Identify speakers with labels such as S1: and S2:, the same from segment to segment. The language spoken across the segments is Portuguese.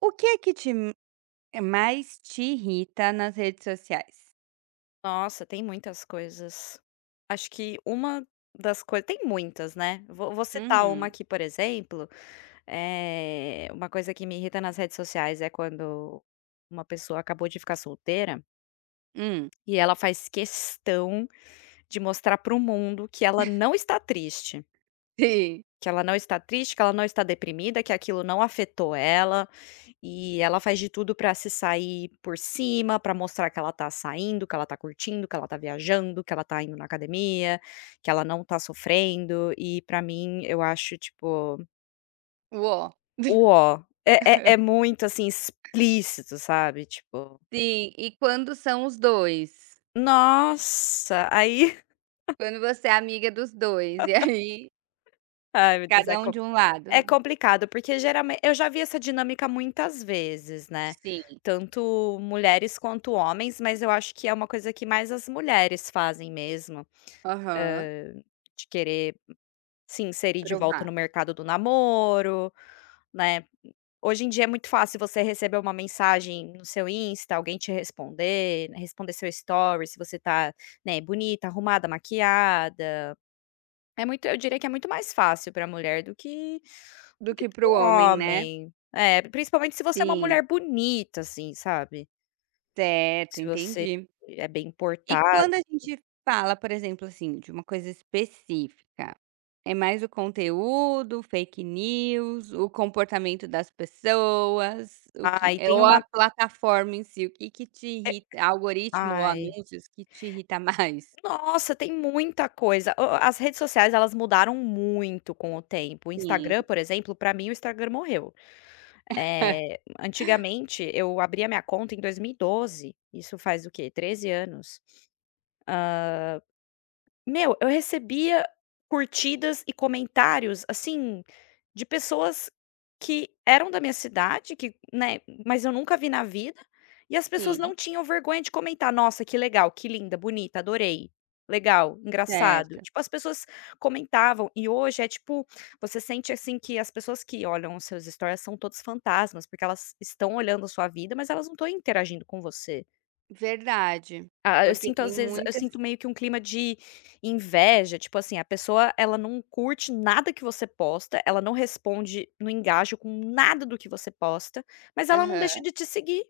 S1: O que é que te m mais te irrita nas redes sociais?
S2: Nossa, tem muitas coisas. Acho que uma das coisas tem muitas, né, vou citar uma
S1: Uhum.
S2: aqui, por exemplo, uma coisa que me irrita nas redes sociais é quando uma pessoa acabou de ficar solteira
S1: Hum.
S2: e ela faz questão de mostrar para o mundo que ela não está triste.
S1: Sim.
S2: Que ela não está triste, que ela não está deprimida, que aquilo não afetou ela, e ela faz de tudo para se sair por cima, para mostrar que ela tá saindo, que ela tá curtindo, que ela tá viajando, que ela tá indo na academia, que ela não tá sofrendo, e pra mim eu acho, tipo,
S1: Uó.
S2: uó, é muito, assim, explícito, sabe, tipo,
S1: Sim, e quando são os 2?
S2: nossa, aí
S1: Quando você é amiga dos 2 e aí
S2: ai meu Deus, é.
S1: cada um de um
S2: É
S1: lado.
S2: complicado, porque geralmente eu já vi essa dinâmica muitas vezes, né,
S1: Sim.
S2: tanto mulheres quanto homens, mas eu acho que é uma coisa que mais as mulheres fazem mesmo,
S1: Aham.
S2: hã, de querer se inserir de volta
S1: Provar.
S2: no mercado do namoro, né. Hoje em dia é muito fácil você receber uma mensagem no seu Insta, alguém te responder, né, responder seu story se você tá, né, bonita, arrumada, maquiada. É muito eu diria que é muito mais fácil para a mulher
S1: Do
S2: do que
S1: que
S2: para
S1: pro
S2: o
S1: homem, né?
S2: homem. É, principalmente se você é uma
S1: Sim,
S2: mulher bonita, assim, sabe.
S1: certo,
S2: Se você
S1: entendi.
S2: é bem
S1: E
S2: portada.
S1: quando a gente fala, por exemplo, assim, de uma coisa específica, é mais o conteúdo, fake news, o comportamento das pessoas, o que
S2: Ai,
S1: é
S2: tem
S1: ou a
S2: uma
S1: plataforma em si, o que que te
S2: eh
S1: irrita, algoritmo ou
S2: ai,
S1: anúncios que te irrita mais?
S2: nossa, tem muita coisa. O as redes sociais, elas mudaram muito com o tempo. O
S1: Sim,
S2: Instagram, por exemplo, para mim o Instagram morreu. Antigamente eu abri a minha conta em 2012, isso faz o quê? 13 anos. Meu, eu recebia curtidas e comentários, assim, de pessoas que eram da minha cidade, que, né, mas eu nunca vi na vida, e as pessoas não
S1: sim,
S2: tinham vergonha de comentar: "Nossa, que legal, que linda, bonita, adorei. Legal, engraçado".
S1: certo.
S2: Tipo, as pessoas comentavam e hoje é tipo, você sente, assim, que as pessoas que olham os seus stories são todos fantasmas, porque elas estão olhando a sua vida, mas elas não estão interagindo com você.
S1: Verdade,
S2: Ah, eu
S1: porque
S2: sinto
S1: tem
S2: às vezes eu
S1: muitas,
S2: sinto meio que um clima de inveja, tipo assim, a pessoa ela não curte nada que você posta, ela não responde, não engaja com nada do que você posta, mas ela não deixa
S1: aham.
S2: de te seguir.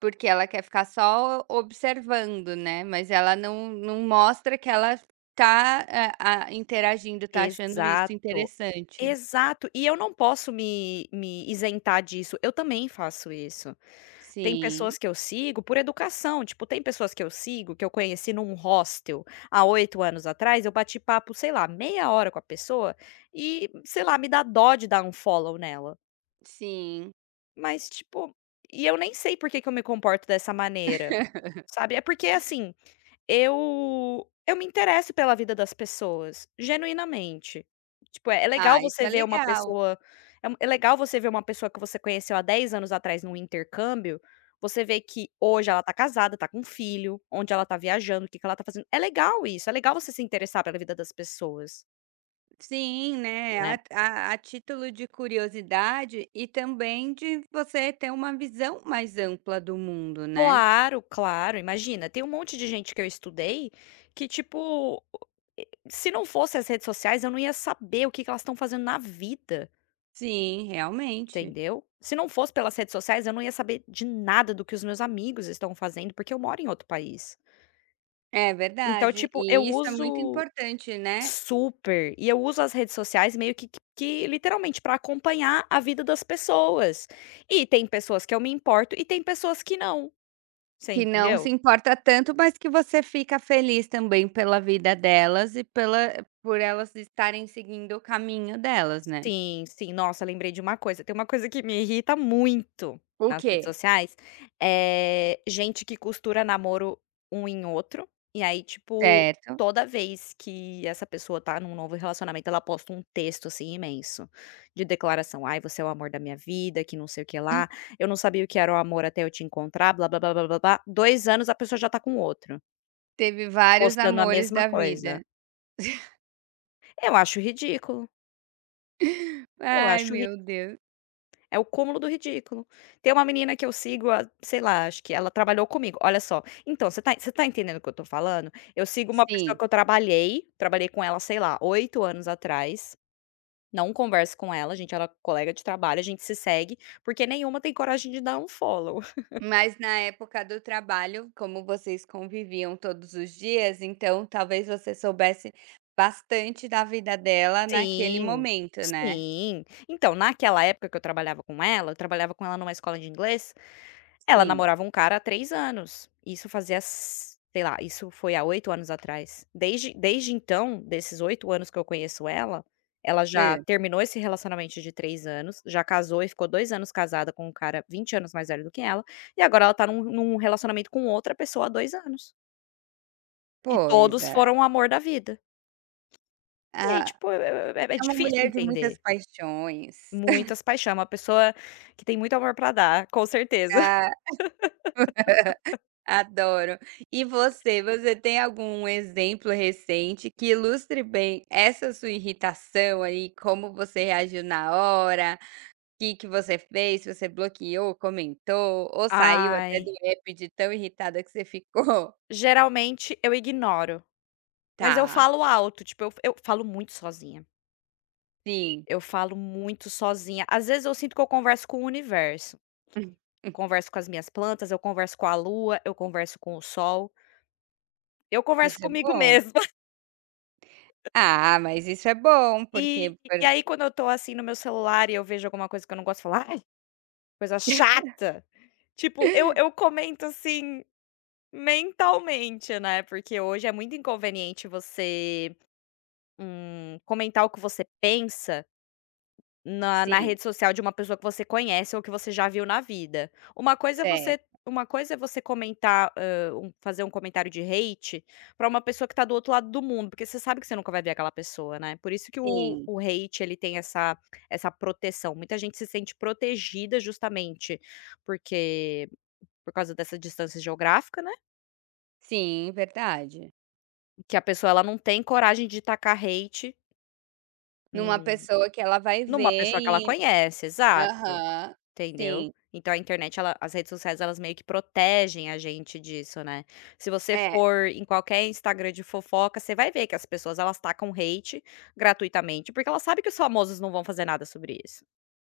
S1: Porque ela quer ficar só observando, né, mas ela não mostra que ela tá, interagindo, tá achando isso
S2: Exato,
S1: interessante.
S2: exato. E eu não posso me isentar disso, eu também faço isso. Tem
S1: Sim,
S2: pessoas que eu sigo por educação, tipo, tem pessoas que eu sigo, que eu conheci num hostel há 8 anos atrás, eu bati papo, sei lá, meia hora com a pessoa e, sei lá, me dá dó de dar um follow nela.
S1: sim.
S2: Mas, tipo, e eu nem sei por que que eu me comporto dessa maneira, sabe. É porque, assim eu me interesso pela vida das pessoas, genuinamente. Tipo, é legal
S1: Ah, isso
S2: você
S1: é
S2: ver uma
S1: legal.
S2: pessoa é legal você ver uma pessoa que você conheceu há 10 anos atrás num intercâmbio, você vê que hoje ela tá casada, tá com um filho, onde ela tá viajando, o que que ela tá fazendo. É legal isso, é legal você se interessar pela vida das pessoas,
S1: Sim, né,
S2: né.
S1: a título de curiosidade e também de você ter uma visão mais ampla do mundo, né.
S2: Claro, claro, imagina, tem um monte de gente que eu estudei que, tipo, se não fosse as redes sociais, eu não ia saber o que que elas estão fazendo na vida.
S1: Sim, realmente.
S2: Entendeu? Se não fosse pelas redes sociais, eu não ia saber de nada do que os meus amigos estão fazendo, porque eu moro em outro país.
S1: É
S2: Então,
S1: verdade.
S2: tipo, eu
S1: E isso é muito
S2: uso
S1: importante, né.
S2: super, e eu uso as redes sociais meio que literalmente para acompanhar a vida das pessoas. E tem pessoas que eu me importo e tem pessoas que não, você
S1: Que não se
S2: entendeu?
S1: importa tanto, mas que você fica feliz também pela vida delas e pela por elas estarem seguindo o caminho delas, né.
S2: Sim, sim. Nossa, lembrei de uma coisa. Tem uma coisa que me irrita muito
S1: O
S2: nas redes
S1: quê?
S2: sociais, é gente que costura namoro um em outro, e aí, tipo,
S1: Certo.
S2: toda vez que essa pessoa tá num novo relacionamento, ela posta um texto, assim, imenso, de declaração: "Ai, você é o amor da minha vida, que não sei o que lá, eu não sabia o que era o amor até eu te encontrar, blá blá blá blá blá blá". Dois anos a pessoa já tá com outro,
S1: Teve vários
S2: postando a
S1: amores
S2: mesma
S1: da vida.
S2: coisa. Eu acho ridículo, eu
S1: Ai,
S2: acho.
S1: meu Deus.
S2: É o cúmulo do ridículo. Tem uma menina que eu sigo há, sei lá, acho que ela trabalhou comigo, olha só. Então, você tá entendendo o que eu tô falando? Eu sigo uma pessoa
S1: Sim,
S2: que eu trabalhei, trabalhei com ela, sei lá, 8 anos atrás, não converso com ela, a gente ela é colega de trabalho, a gente se segue, porque nenhuma tem coragem de dar um follow.
S1: mas na época do trabalho, como vocês conviviam todos os dias, então talvez você soubesse bastante da vida dela naquele
S2: Sim,
S1: momento, né.
S2: sim. Então, naquela época que eu trabalhava com ela, eu trabalhava com ela numa escola de inglês. Ela
S1: Sim.
S2: namorava um cara há 3 anos, isso fazia s sei lá, isso foi há 8 anos atrás. Desde então, desses 8 anos que eu conheço ela, ela já
S1: Hã.
S2: terminou esse relacionamento de 3 anos, já casou e ficou 2 anos casada com um cara 20 anos mais velho do que ela, e agora ela tá num num relacionamento com outra pessoa há 2 anos. E
S1: Pois
S2: todos
S1: é.
S2: foram o amor da vida. E aí,
S1: Ah,
S2: tipo, é
S1: é uma
S2: difícil
S1: mulher de
S2: entender.
S1: muitas paixões.
S2: Muitas paixões. Uma pessoa que tem muito amor pra dar, com certeza.
S1: Ah, adoro. E você tem algum exemplo recente que ilustre bem essa sua irritação aí, como você reagiu na hora, o que que você fez, se você bloqueou, comentou ou saiu até do
S2: Ai,
S1: app de tão irritada que você ficou?
S2: geralmente eu ignoro. Mas eu
S1: Tá,
S2: falo alto, tipo, eu falo muito sozinha.
S1: sim.
S2: Eu falo muito sozinha. Às vezes eu sinto que eu converso com o universo. Converso com as minhas plantas, eu converso com a lua, eu converso com o sol, eu converso
S1: Isso é
S2: comigo
S1: bom.
S2: mesma.
S1: Ah, mas isso é bom, porque
S2: E
S1: por
S2: e aí quando eu tô, assim, no meu celular e eu vejo alguma coisa que eu não gosto, eu falo: "Ai, coisa chata!". Tipo, eu comento, assim, mentalmente, né, porque hoje é muito inconveniente você, comentar o que você pensa. Na
S1: sim,
S2: rede social de uma pessoa que você conhece ou que você já viu na vida. Uma coisa é você
S1: certo,
S2: uma coisa é você comentar, fazer um comentário de hate para uma pessoa que tá do outro lado do mundo, porque você sabe que você nunca vai ver aquela pessoa, né. Por isso que o
S1: sim,
S2: o hate ele tem essa essa proteção. Muita gente se sente protegida justamente porque por causa dessa distância geográfica, né,
S1: sim, verdade.
S2: que a pessoa ela não tem coragem de tacar hate,
S1: Numa
S2: hum,
S1: pessoa que ela vai
S2: numa
S1: ver
S2: pessoa que ela
S1: e
S2: conhece, exato.
S1: aham,
S2: Entendeu?
S1: sim.
S2: Então a internet ela as redes sociais elas meio que protegem a gente disso, né. Se você
S1: É,
S2: for em qualquer Instagram de fofoca, você vai ver que as pessoas elas tacam hate gratuitamente, porque elas sabem que os famosos não vão fazer nada sobre isso,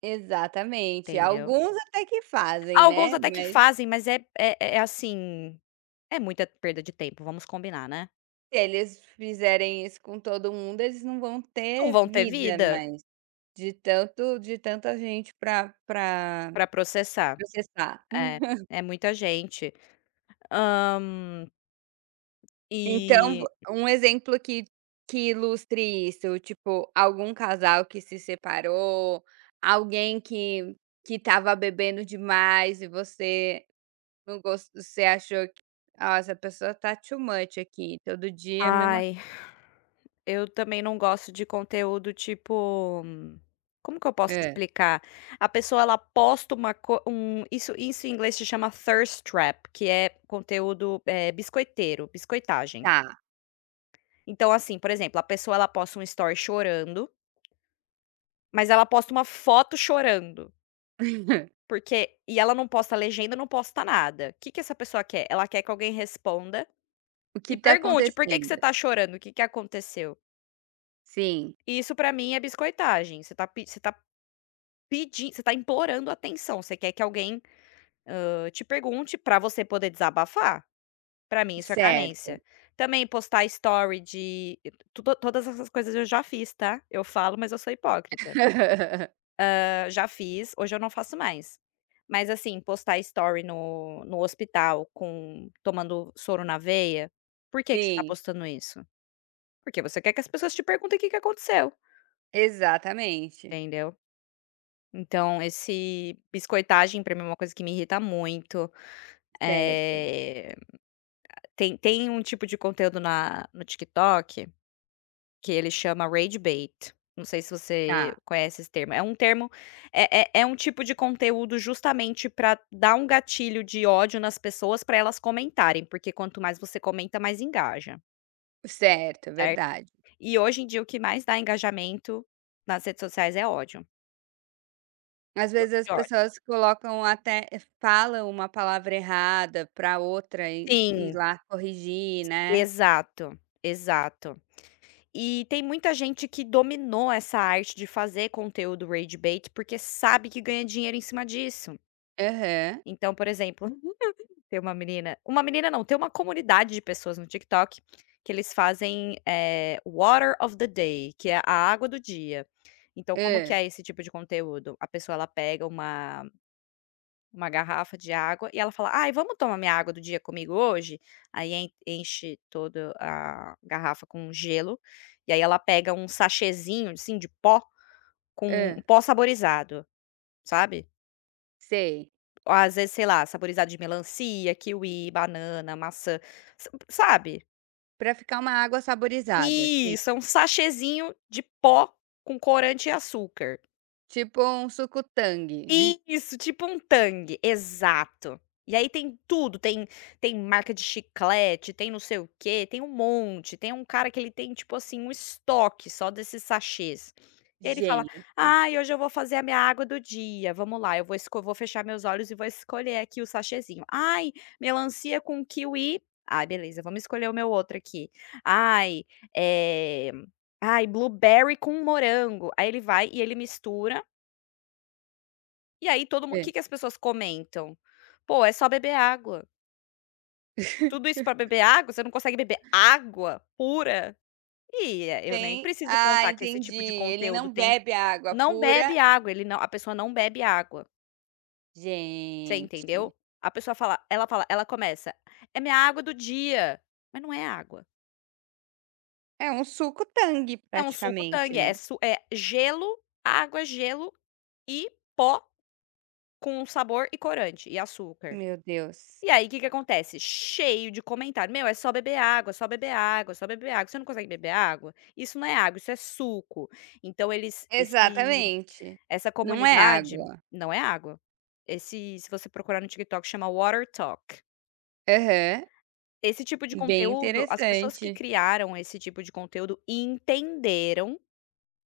S1: exatamente.
S2: entendeu.
S1: Alguns até que fazem,
S2: Alguns
S1: né,
S2: até que
S1: mas
S2: fazem, mas é assim, é muita perda de tempo, vamos combinar, né.
S1: se eles fizerem isso com todo mundo, eles não vão
S2: Não
S1: ter
S2: vão ter
S1: vida
S2: vida
S1: mais, de tanto de tanta gente pra
S2: pra processar.
S1: processar.
S2: É, é muita gente. Hã,
S1: Então, vo
S2: e
S1: um exemplo que ilustre isso, tipo, algum casal que se separou, alguém que estava bebendo demais e você Não gos você achou que: "Ah, essa pessoa tá too much aqui, todo dia a mesma co"
S2: ai, eu também não gosto de conteúdo tipo, como que eu posso
S1: Hã,
S2: explicar? A pessoa ela posta uma co isso em inglês se chama thirst trap, que é conteúdo, eh, biscoiteiro, biscoitagem.
S1: tá.
S2: Então, assim, por exemplo, a pessoa ela posta um story chorando, mas ela posta uma foto chorando, porque e ela não posta legenda, não posta nada. O que que essa pessoa quer? Ela quer que alguém responda
S1: O que
S2: e
S1: tá
S2: pergunte: "Por que que
S1: acontecendo?
S2: você tá chorando? O que que aconteceu?".
S1: Sim,
S2: Isso pra mim é biscoitagem, você tá implorando atenção, você quer que alguém, te pergunte pra você poder desabafar. Pra mim isso é
S1: certo.
S2: carência. Também postar story de tudo todas essas coisas eu já fiz, tá. Eu falo, mas eu sou hipócrita. Já fiz, hoje eu não faço mais. Mas assim, postar story no no hospital com tomando soro na veia, por que que você tá
S1: Sim,
S2: postando isso? Porque você quer que as pessoas te perguntem o que que aconteceu,
S1: exatamente.
S2: entendeu. Então esse biscoitagem pra mim é uma coisa que me irrita muito.
S1: Certo,
S2: Eh, tem um tipo de conteúdo na no TikTok que ele chama rage bait, não sei se você
S1: tá.
S2: conhece esse termo, é um termo é um tipo de conteúdo justamente para dar um gatilho de ódio nas pessoas para elas comentarem, porque quanto mais você comenta, mais engaja,
S1: Certo, é
S2: certo.
S1: verdade.
S2: E hoje em dia o que mais dá engajamento nas redes sociais é ódio,
S1: Às
S2: conteúdo
S1: vezes as
S2: de ódio.
S1: pessoas colocam até falam uma palavra errada pra outra e ir
S2: Sim,
S1: lá corrigir, né.
S2: exato, exato. E tem muita gente que dominou essa arte de fazer conteúdo rage bait, porque sabe que ganha dinheiro em cima disso.
S1: Aham.
S2: Então, por exemplo, tem uma menina não, tem uma comunidade de pessoas no TikTok que eles fazem, eh, Water of the Day, que é a água do dia. Então, como que
S1: Hã,
S2: é esse tipo de conteúdo? A pessoa ela pega uma garrafa de água e ela fala: "Ai, vamos tomar minha água do dia comigo hoje?" Aí en enche toda a garrafa com gelo, e aí ela pega um sachêzinho, assim, de pó, com um
S1: hã,
S2: pó saborizado, sabe.
S1: sei.
S2: Ou às vezes, sei lá, saborizado de melancia, kiwi, banana, maçã, sa sabe.
S1: Pra ficar uma água saborizada, sim.
S2: Isso, é um sachêzinho de pó com corante e açúcar.
S1: Tipo um suco-Tang.
S2: Isso, tipo um Tang, exato. E aí tem tudo, tem tem marca de chiclete, tem não sei o quê, tem um monte, tem um cara que ele tem tipo assim um estoque só desses sachês. E ele fala:
S1: Gente.
S2: "Ai, hoje eu vou fazer a minha água do dia, vamos lá, eu vou esco vou fechar meus olhos e vou escolher aqui o sachêzinho. Ai, melancia com kiwi, ai beleza, vamos escolher o meu outro aqui. Ai, eh, ai blueberry com morango", aí ele vai e ele mistura e aí todo mundo o
S1: Hã.
S2: que que as pessoas comentam? "Pô, é só beber água. Tudo isso pra beber água? Você não consegue beber água pura?" Eu nem
S1: Tem
S2: preciso
S1: ah,
S2: contar que esse
S1: entendi.
S2: tipo de
S1: Ele
S2: conteúdo
S1: não
S2: tem
S1: bebe água
S2: não
S1: pura.
S2: bebe água, ele não a pessoa não bebe água, você
S1: Gente.
S2: entendeu? A pessoa fala ela começa: "É minha água do dia", mas não é água.
S1: É um suco tangue
S2: É um suco
S1: praticamente,
S2: Tang,
S1: né.
S2: é su é gelo, água, gelo e pó com sabor e corante e açúcar.
S1: Meu Deus.
S2: E aí, o que que acontece? Cheio de comentário: "Meu, é só beber água, só beber água, só beber água. Você não consegue beber água? Isso não é água, isso é suco". Então eles esse
S1: Exatamente.
S2: essa
S1: Não é
S2: comunidade
S1: água.
S2: não é água. Esse se você procurar no TikTok, chama Water Talk.
S1: Aham.
S2: Esse tipo de
S1: Bem
S2: conteúdo, as pessoas que
S1: interessante
S2: criaram esse tipo de conteúdo entenderam,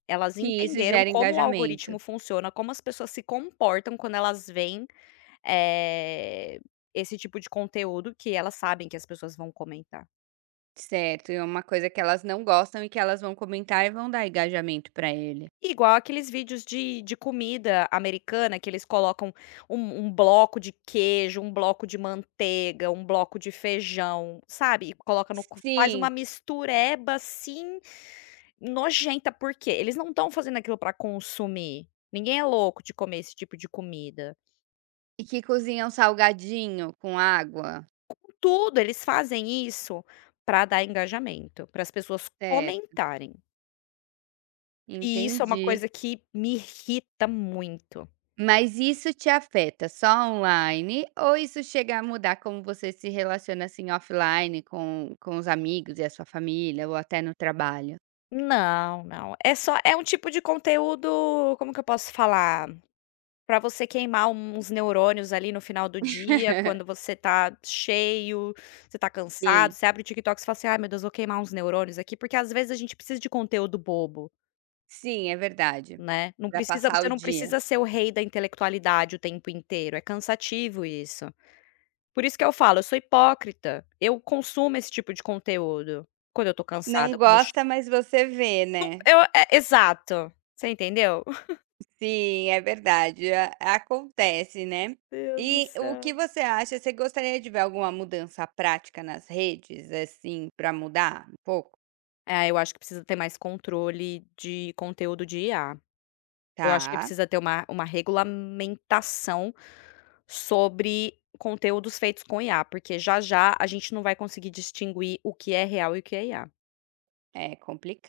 S2: elas
S1: que isso
S2: entenderam
S1: gera
S2: como o
S1: engajamento.
S2: algoritmo funciona, como as pessoas se comportam quando elas veem, eh, esse tipo de conteúdo que elas sabem que as pessoas vão comentar.
S1: Certo, e é uma coisa que elas não gostam e que elas vão comentar e vão dar engajamento pra ele.
S2: Igual aqueles vídeos de comida americana que eles colocam um um bloco de queijo, um bloco de manteiga, um bloco de feijão, sabe, e coloca no co faz
S1: Sim.
S2: uma mistureba, assim, nojenta, porque eles não estão fazendo aquilo para consumir, ninguém é louco de comer esse tipo de comida.
S1: E que cozinham salgadinho com água.
S2: Contudo, eles fazem isso para dar engajamento, para as pessoas
S1: Certo.
S2: comentarem, e isso é uma
S1: Entendi.
S2: coisa que me irrita muito.
S1: Mas isso te afeta só online ou isso chega a mudar como você se relaciona, assim, offline com os amigos e a sua família ou até no trabalho?
S2: Não, não. É só é um tipo de conteúdo, como que eu posso falar? Para você queimar um, uns neurônios ali no final do dia, quando você tá cheio, você tá
S1: Sim,
S2: cansado, você abre o TikTok e fala assim: "Ai meu Deus, vou queimar uns neurônios aqui", porque às vezes a gente precisa de conteúdo bobo,
S1: sim, é verdade.
S2: né. Não
S1: Para
S2: precisa
S1: passar
S2: você
S1: o
S2: não
S1: dia.
S2: precisa ser o rei da intelectualidade o tempo inteiro, é cansativo isso. Por isso que eu falo, eu sou hipócrita, eu consumo esse tipo de conteúdo, quando eu tô
S1: Não
S2: cansada, quando eu ch
S1: gosta, mas você vê, né.
S2: eu é, exato, você entendeu?
S1: Sim, é verdade, a acontece, né.
S2: Deus do
S1: E o que
S2: céu.
S1: você acha, você gostaria de ver alguma mudança prática nas redes, assim, para mudar um pouco?
S2: É, eu acho que precisa ter mais controle de conteúdo de IA. Eu acho que
S1: Tá,
S2: precisa ter uma regulamentação sobre conteúdos feitos com IA, porque já a gente não vai conseguir distinguir o que é real e o que é IA.
S1: é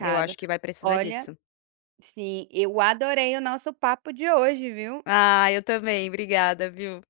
S2: Eu acho que vai precisar
S1: Olha.
S2: disso.
S1: Sim, eu adorei o nosso papo de hoje, viu?
S2: Ah, eu também, obrigada, viu.